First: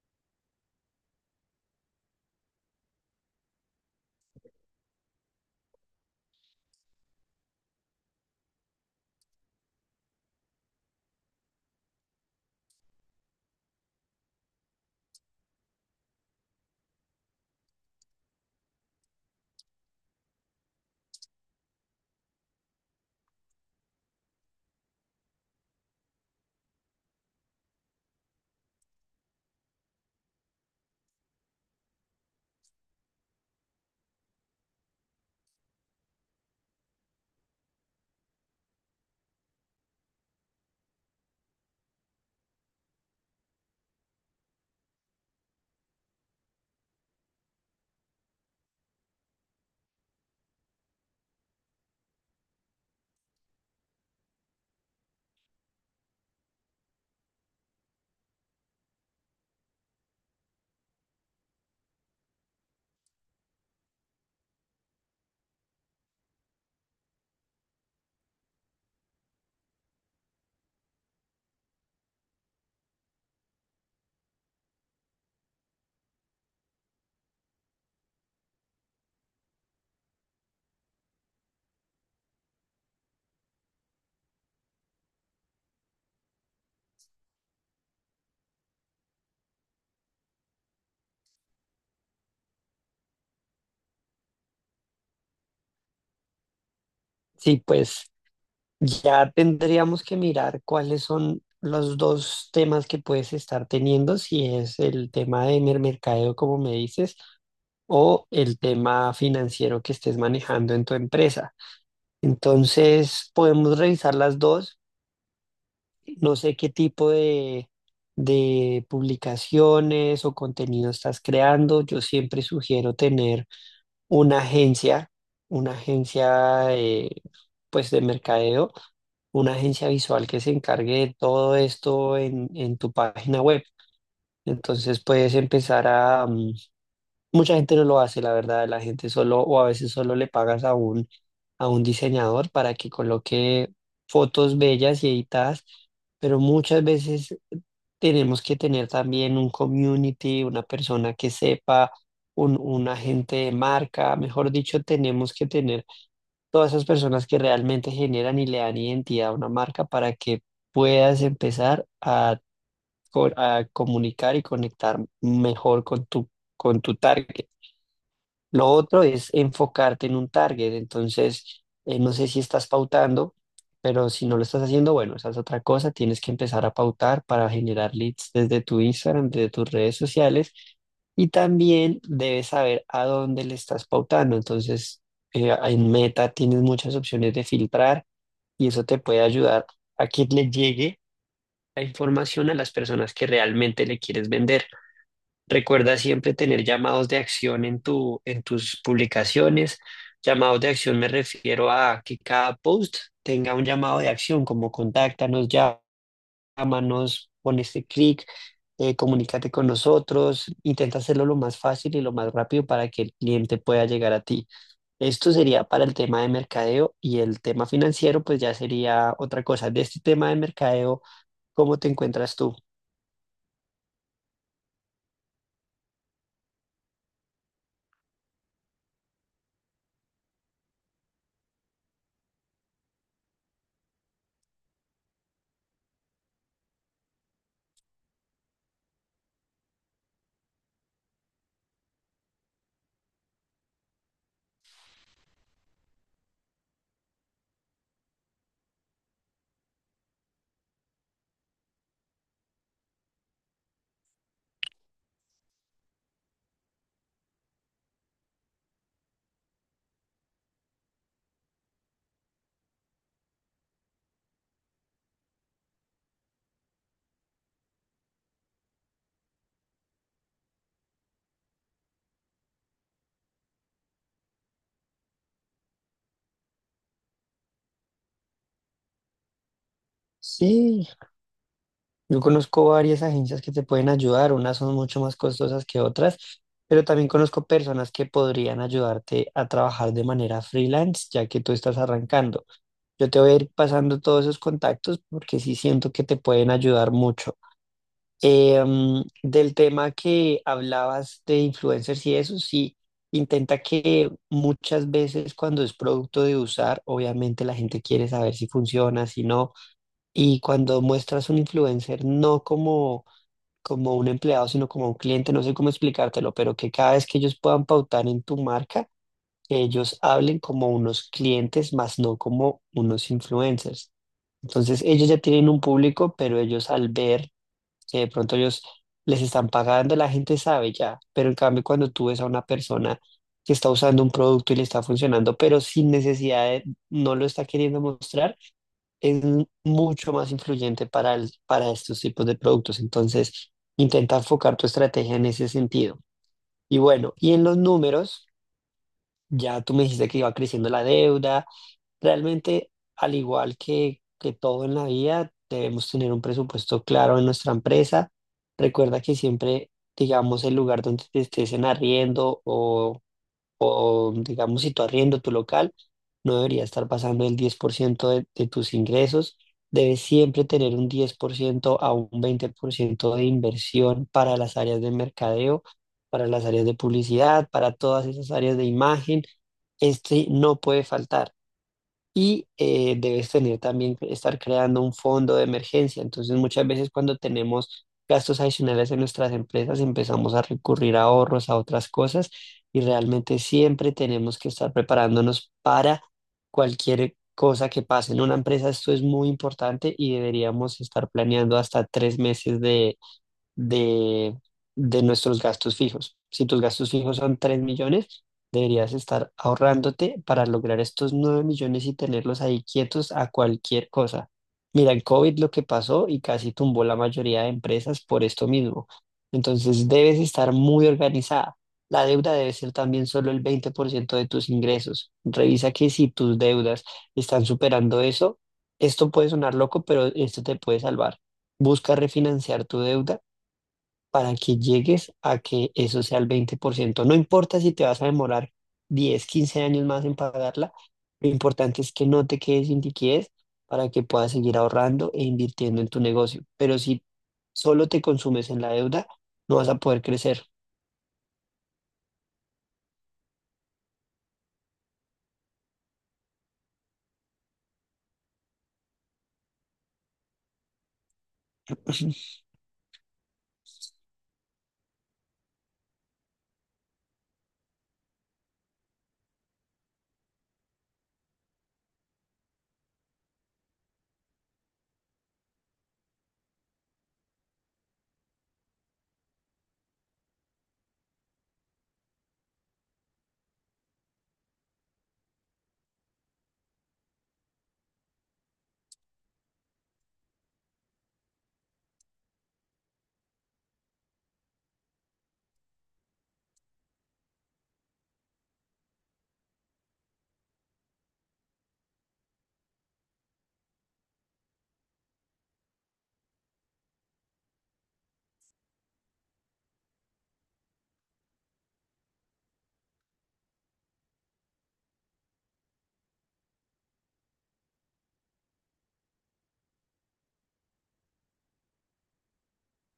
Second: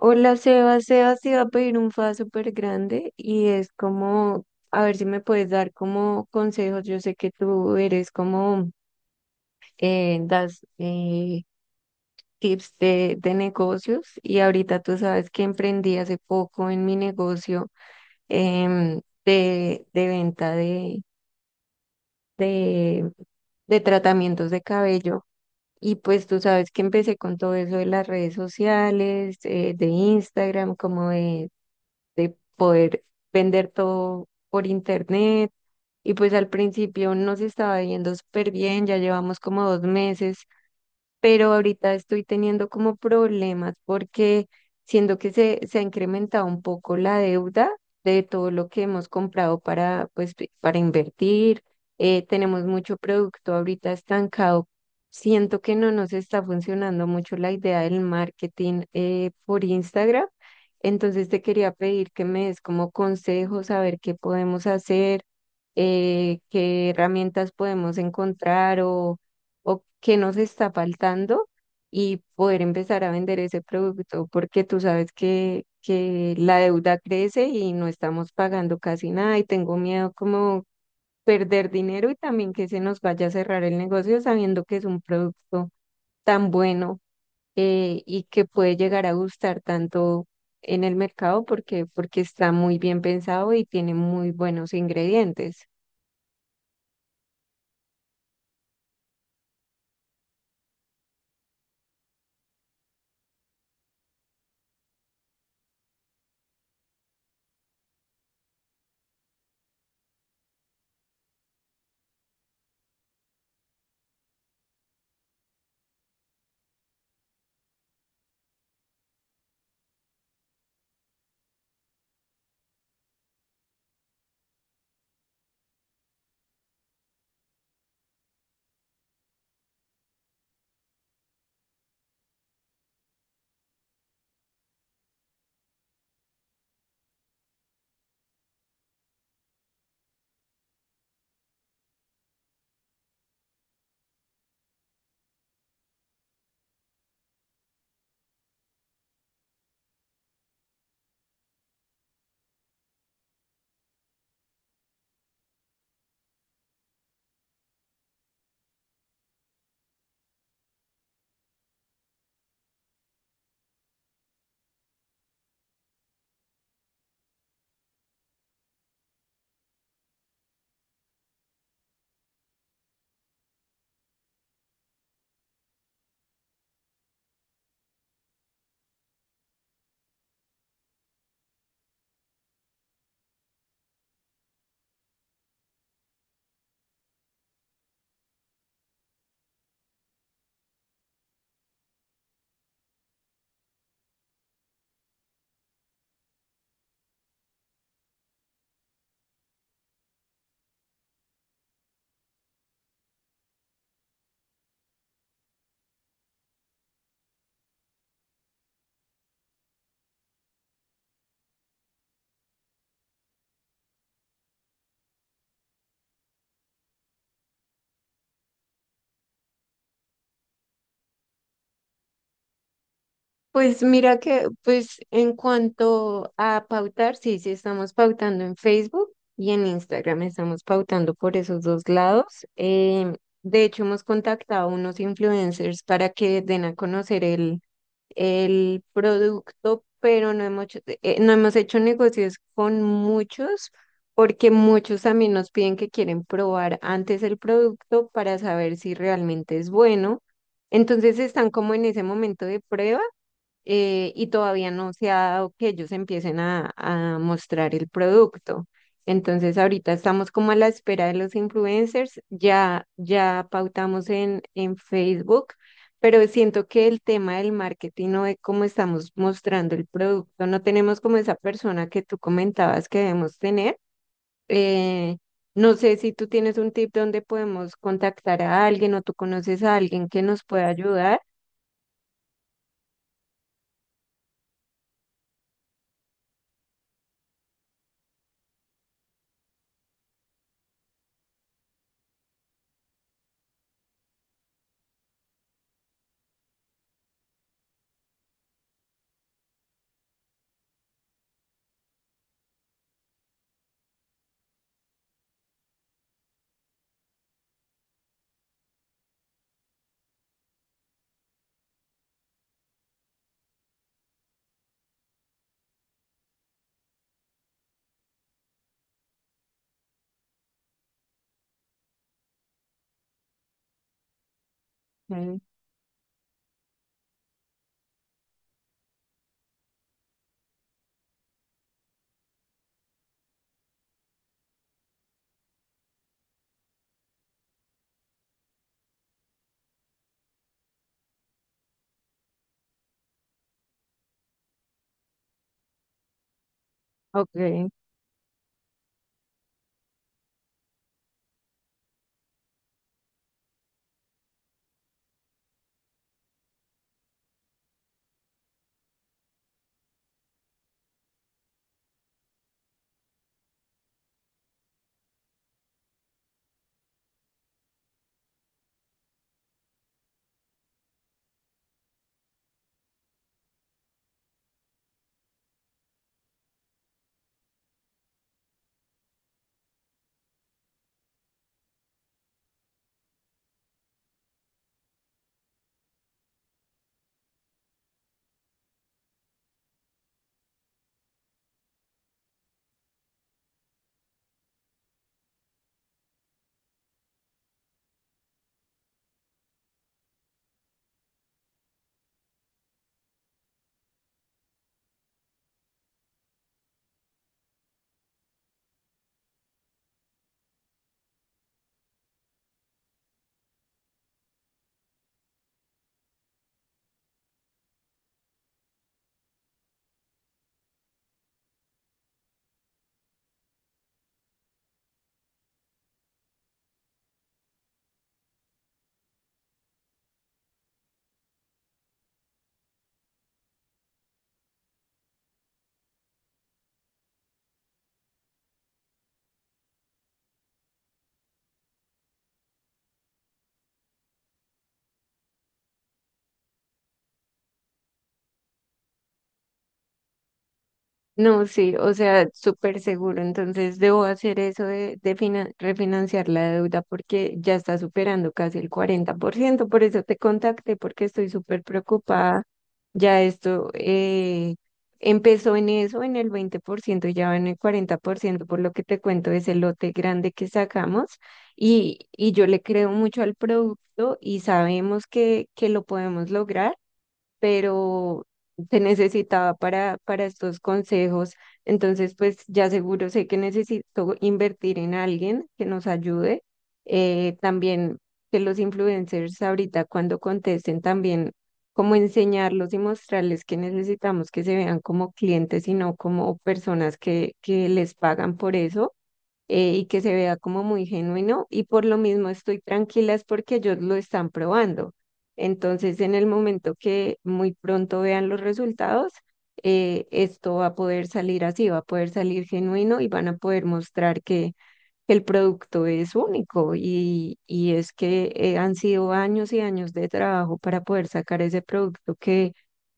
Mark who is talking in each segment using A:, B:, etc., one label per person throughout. A: Hola, Sebas. Sebas te iba a pedir un fa súper grande y es como, a ver si me puedes dar como consejos. Yo sé que tú eres como, das tips de negocios y ahorita tú sabes que emprendí hace poco en mi negocio de venta de, de tratamientos de cabello. Y pues tú sabes que empecé con todo eso de las redes sociales, de Instagram, como de poder vender todo por internet. Y pues al principio nos estaba yendo súper bien, ya llevamos como dos meses, pero ahorita estoy teniendo como problemas porque siento que se ha incrementado un poco la deuda de todo lo que hemos comprado para, pues, para invertir. Tenemos mucho producto ahorita estancado. Siento que no nos está funcionando mucho la idea del marketing por Instagram. Entonces te quería pedir que me des como consejos, a ver qué podemos hacer, qué herramientas podemos encontrar o qué nos está faltando y poder empezar a vender ese producto, porque tú sabes que la deuda crece y no estamos pagando casi nada y tengo miedo como perder dinero y también que se nos vaya a cerrar el negocio sabiendo que es un producto tan bueno, y que puede llegar a gustar tanto en el mercado porque está muy bien pensado y tiene muy buenos ingredientes.
B: Sí, pues ya tendríamos que mirar cuáles son los dos temas que puedes estar teniendo, si es el tema de mercadeo, como me dices, o el tema financiero que estés manejando en tu empresa. Entonces, podemos revisar las dos. No sé qué tipo de publicaciones o contenido estás creando. Yo siempre sugiero tener una agencia, una agencia pues de mercadeo, una agencia visual que se encargue de todo esto en tu página web. Entonces puedes empezar mucha gente no lo hace, la verdad. La gente solo, o a veces solo le pagas a un diseñador para que coloque fotos bellas y editadas, pero muchas veces tenemos que tener también un community, una persona que sepa, un agente de marca, mejor dicho, tenemos que tener todas esas personas que realmente generan y le dan identidad a una marca para que puedas empezar a, a comunicar y conectar mejor con tu target. Lo otro es enfocarte en un target. Entonces, no sé si estás pautando, pero si no lo estás haciendo, bueno, esa es otra cosa. Tienes que empezar a pautar para generar leads desde tu Instagram, desde tus redes sociales. Y también debes saber a dónde le estás pautando. Entonces, en Meta tienes muchas opciones de filtrar y eso te puede ayudar a que le llegue la información a las personas que realmente le quieres vender. Recuerda siempre tener llamados de acción en tu, en tus publicaciones. Llamados de acción me refiero a que cada post tenga un llamado de acción, como contáctanos, llámanos, pon este clic, comunícate con nosotros. Intenta hacerlo lo más fácil y lo más rápido para que el cliente pueda llegar a ti. Esto sería para el tema de mercadeo y el tema financiero, pues ya sería otra cosa. De este tema de mercadeo, ¿cómo te encuentras tú?
A: Pues mira que, pues en cuanto a pautar, sí, sí estamos pautando en Facebook y en Instagram, estamos pautando por esos dos lados. De hecho, hemos contactado a unos influencers para que den a conocer el producto, pero no hemos hecho negocios con muchos porque muchos también nos piden que quieren probar antes el producto para saber si realmente es bueno. Entonces están como en ese momento de prueba, y todavía no se ha dado que ellos empiecen a mostrar el producto. Entonces ahorita estamos como a la espera de los influencers, ya, ya pautamos en Facebook, pero siento que el tema del marketing o de cómo estamos mostrando el producto, no tenemos como esa persona que tú comentabas que debemos tener. Eh, no sé si tú tienes un tip donde podemos contactar a alguien o tú conoces a alguien que nos pueda
B: Sí,
A: ayudar.
B: yo conozco varias agencias que te pueden ayudar, unas son mucho más costosas que otras, pero también conozco personas que podrían ayudarte a trabajar de manera freelance, ya que tú estás arrancando. Yo te voy a ir pasando todos esos contactos porque sí siento que te pueden ayudar mucho. Del tema que hablabas de influencers y eso, sí, intenta que muchas veces cuando es producto de usar, obviamente la gente quiere saber si funciona, si no, y cuando muestras un influencer, no como como un empleado, sino como un cliente, no sé cómo explicártelo, pero que cada vez que ellos puedan pautar en tu marca, que ellos hablen como unos clientes, más no como unos influencers. Entonces, ellos ya
A: Mm.
B: tienen un público, pero ellos al ver que de pronto ellos les están pagando, la gente sabe ya, pero en cambio cuando tú ves a una persona que está usando un producto y le está funcionando, pero sin necesidad de, no lo está queriendo mostrar, es mucho más influyente para estos tipos de productos. Entonces, intenta enfocar tu estrategia en ese sentido. Y bueno, y en los
A: Ok.
B: números, ya tú me dijiste que iba creciendo la deuda. Realmente, al igual que, todo en la vida, debemos tener un presupuesto claro en nuestra empresa. Recuerda que siempre, digamos, el lugar donde te estés en arriendo o digamos si tú arriendo tu local, no debería estar pasando el 10% de tus ingresos. Debes siempre tener un 10% a un 20% de inversión para las áreas de mercadeo, para las áreas de publicidad, para todas esas áreas de imagen. Este no puede faltar. Y debes tener también que estar creando un fondo de emergencia. Entonces, muchas veces cuando tenemos gastos adicionales en nuestras empresas, empezamos a recurrir a ahorros, a otras cosas, y realmente siempre tenemos que estar preparándonos para cualquier cosa que pase. En una empresa esto es muy importante y deberíamos estar planeando hasta 3 meses de, de nuestros gastos fijos. Si tus gastos fijos son 3 millones, deberías estar ahorrándote para lograr estos 9 millones y tenerlos ahí quietos a cualquier cosa. Mira, el COVID lo que pasó y casi tumbó la mayoría de empresas por esto mismo. Entonces debes estar muy organizada. La deuda debe ser también solo el 20% de tus ingresos. Revisa que si tus deudas están superando eso, esto puede sonar loco, pero esto te puede salvar. Busca refinanciar tu deuda para que llegues a que eso sea el 20%. No importa si te vas a demorar 10, 15 años más en pagarla, lo importante es que no te quedes sin liquidez para que puedas seguir ahorrando e invirtiendo en tu negocio. Pero si solo te consumes en la deuda, no vas a poder crecer.
A: No, sí, o sea, súper seguro. Entonces debo hacer eso de refinanciar la deuda porque ya está superando casi el cuarenta por ciento. Por eso te contacté, porque estoy súper preocupada. Ya esto empezó en eso, en el veinte por ciento y ya va en el 40%, por ciento, por lo que te cuento, es el lote grande que sacamos. Y yo le creo mucho al producto y sabemos que lo podemos lograr, pero te necesitaba para estos consejos. Entonces, pues ya seguro sé que necesito invertir en alguien que nos ayude. También que los influencers ahorita cuando contesten también como enseñarlos y mostrarles que necesitamos que se vean como clientes y no como personas que les pagan por eso, y que se vea como muy genuino y por lo mismo estoy tranquila es porque ellos lo están probando. Entonces, en el momento que muy pronto vean los resultados, esto va a poder salir así, va a poder salir genuino y van a poder mostrar que el producto es único, y es que han sido años y años de trabajo para poder sacar ese producto que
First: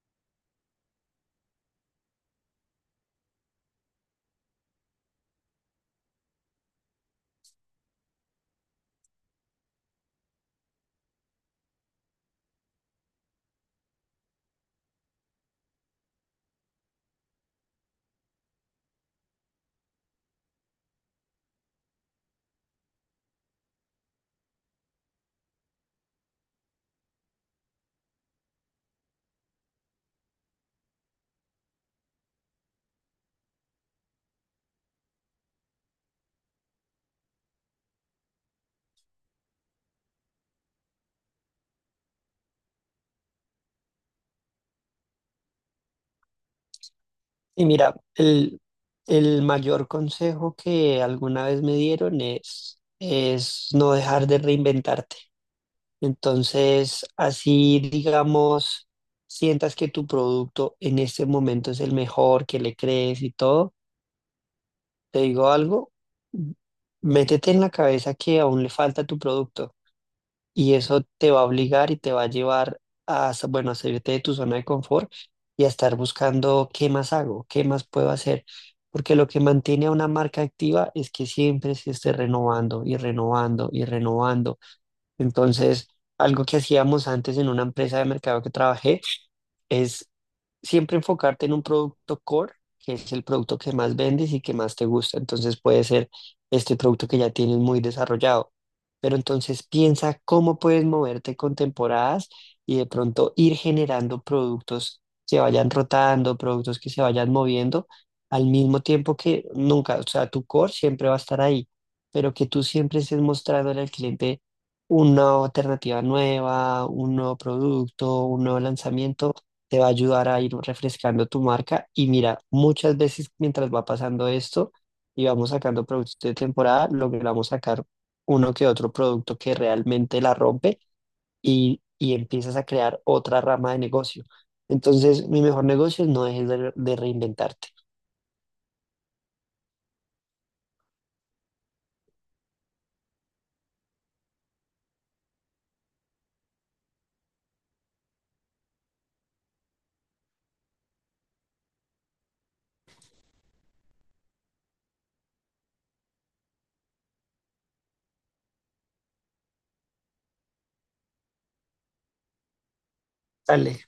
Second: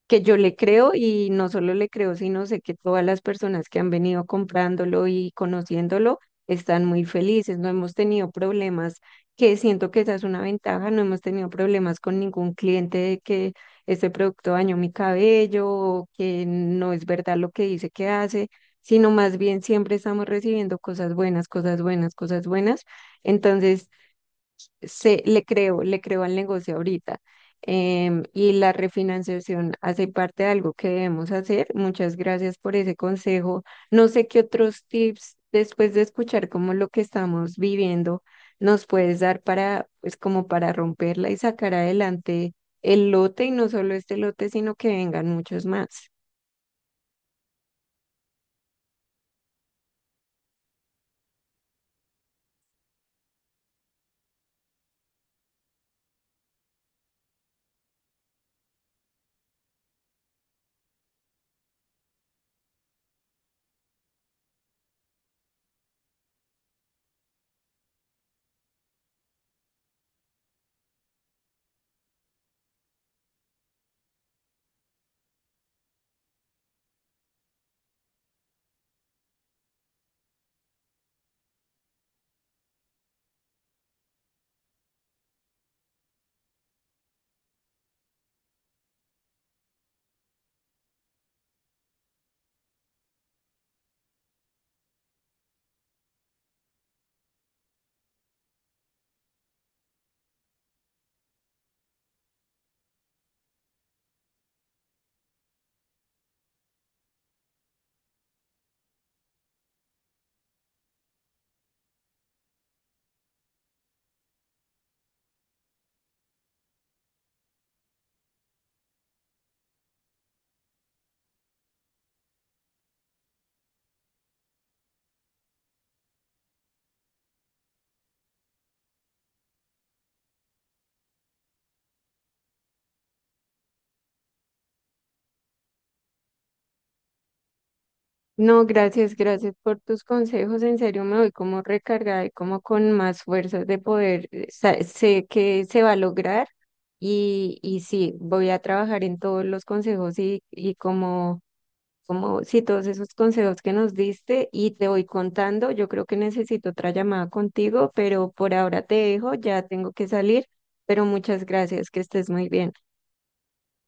A: que yo le creo y no solo le creo, sino sé que todas las personas que han venido comprándolo y conociéndolo están muy felices, no hemos tenido problemas, que siento que esa es una ventaja, no hemos tenido problemas con ningún cliente de que este producto dañó mi cabello o que no es verdad lo que dice que hace, sino más bien siempre estamos recibiendo cosas buenas, cosas buenas, cosas buenas. Entonces, le creo al negocio ahorita. Y la refinanciación hace parte de algo que debemos hacer. Muchas gracias por ese consejo. No sé qué otros tips, después de escuchar como lo que estamos viviendo, nos puedes dar para, pues como para romperla y sacar adelante el lote y no solo este lote, sino que vengan muchos más.
B: Y mira, el mayor consejo que alguna vez me dieron es no dejar de reinventarte. Entonces, así digamos, sientas que tu producto en este momento es el mejor, que le crees y todo, te digo algo, m- métete en la cabeza que aún le falta a tu producto y eso te va a obligar y te va a llevar a, bueno, a salirte de tu zona de confort y a estar buscando qué más hago, qué más puedo hacer. Porque lo que mantiene a una marca activa es que siempre se esté renovando y renovando y renovando. Entonces, algo que hacíamos antes en una empresa de mercado que trabajé, es siempre enfocarte en un producto core, que es el producto que más vendes y que más te gusta. Entonces puede ser este producto que ya tienes muy desarrollado. Pero entonces piensa cómo puedes moverte con temporadas y de pronto ir generando productos que vayan rotando, productos que se vayan moviendo al mismo tiempo que nunca, o sea, tu core siempre va a estar ahí, pero que tú siempre estés mostrándole al cliente una alternativa nueva, un nuevo producto, un nuevo lanzamiento te va a ayudar a ir refrescando tu marca. Y mira, muchas veces mientras va pasando esto y vamos sacando productos de temporada, logramos sacar uno que otro producto que realmente la rompe y empiezas a crear otra rama de negocio. Entonces, mi mejor negocio es no dejes de reinventarte.
A: No, gracias, gracias por tus consejos. En serio, me voy como recargada y como con más fuerzas de poder. Sé que se va a lograr y sí, voy a trabajar en todos los consejos y como, como, sí, todos esos consejos que nos diste y te voy contando. Yo creo que necesito otra llamada contigo, pero por ahora te dejo, ya tengo que salir, pero muchas gracias, que estés muy bien.
B: Dale.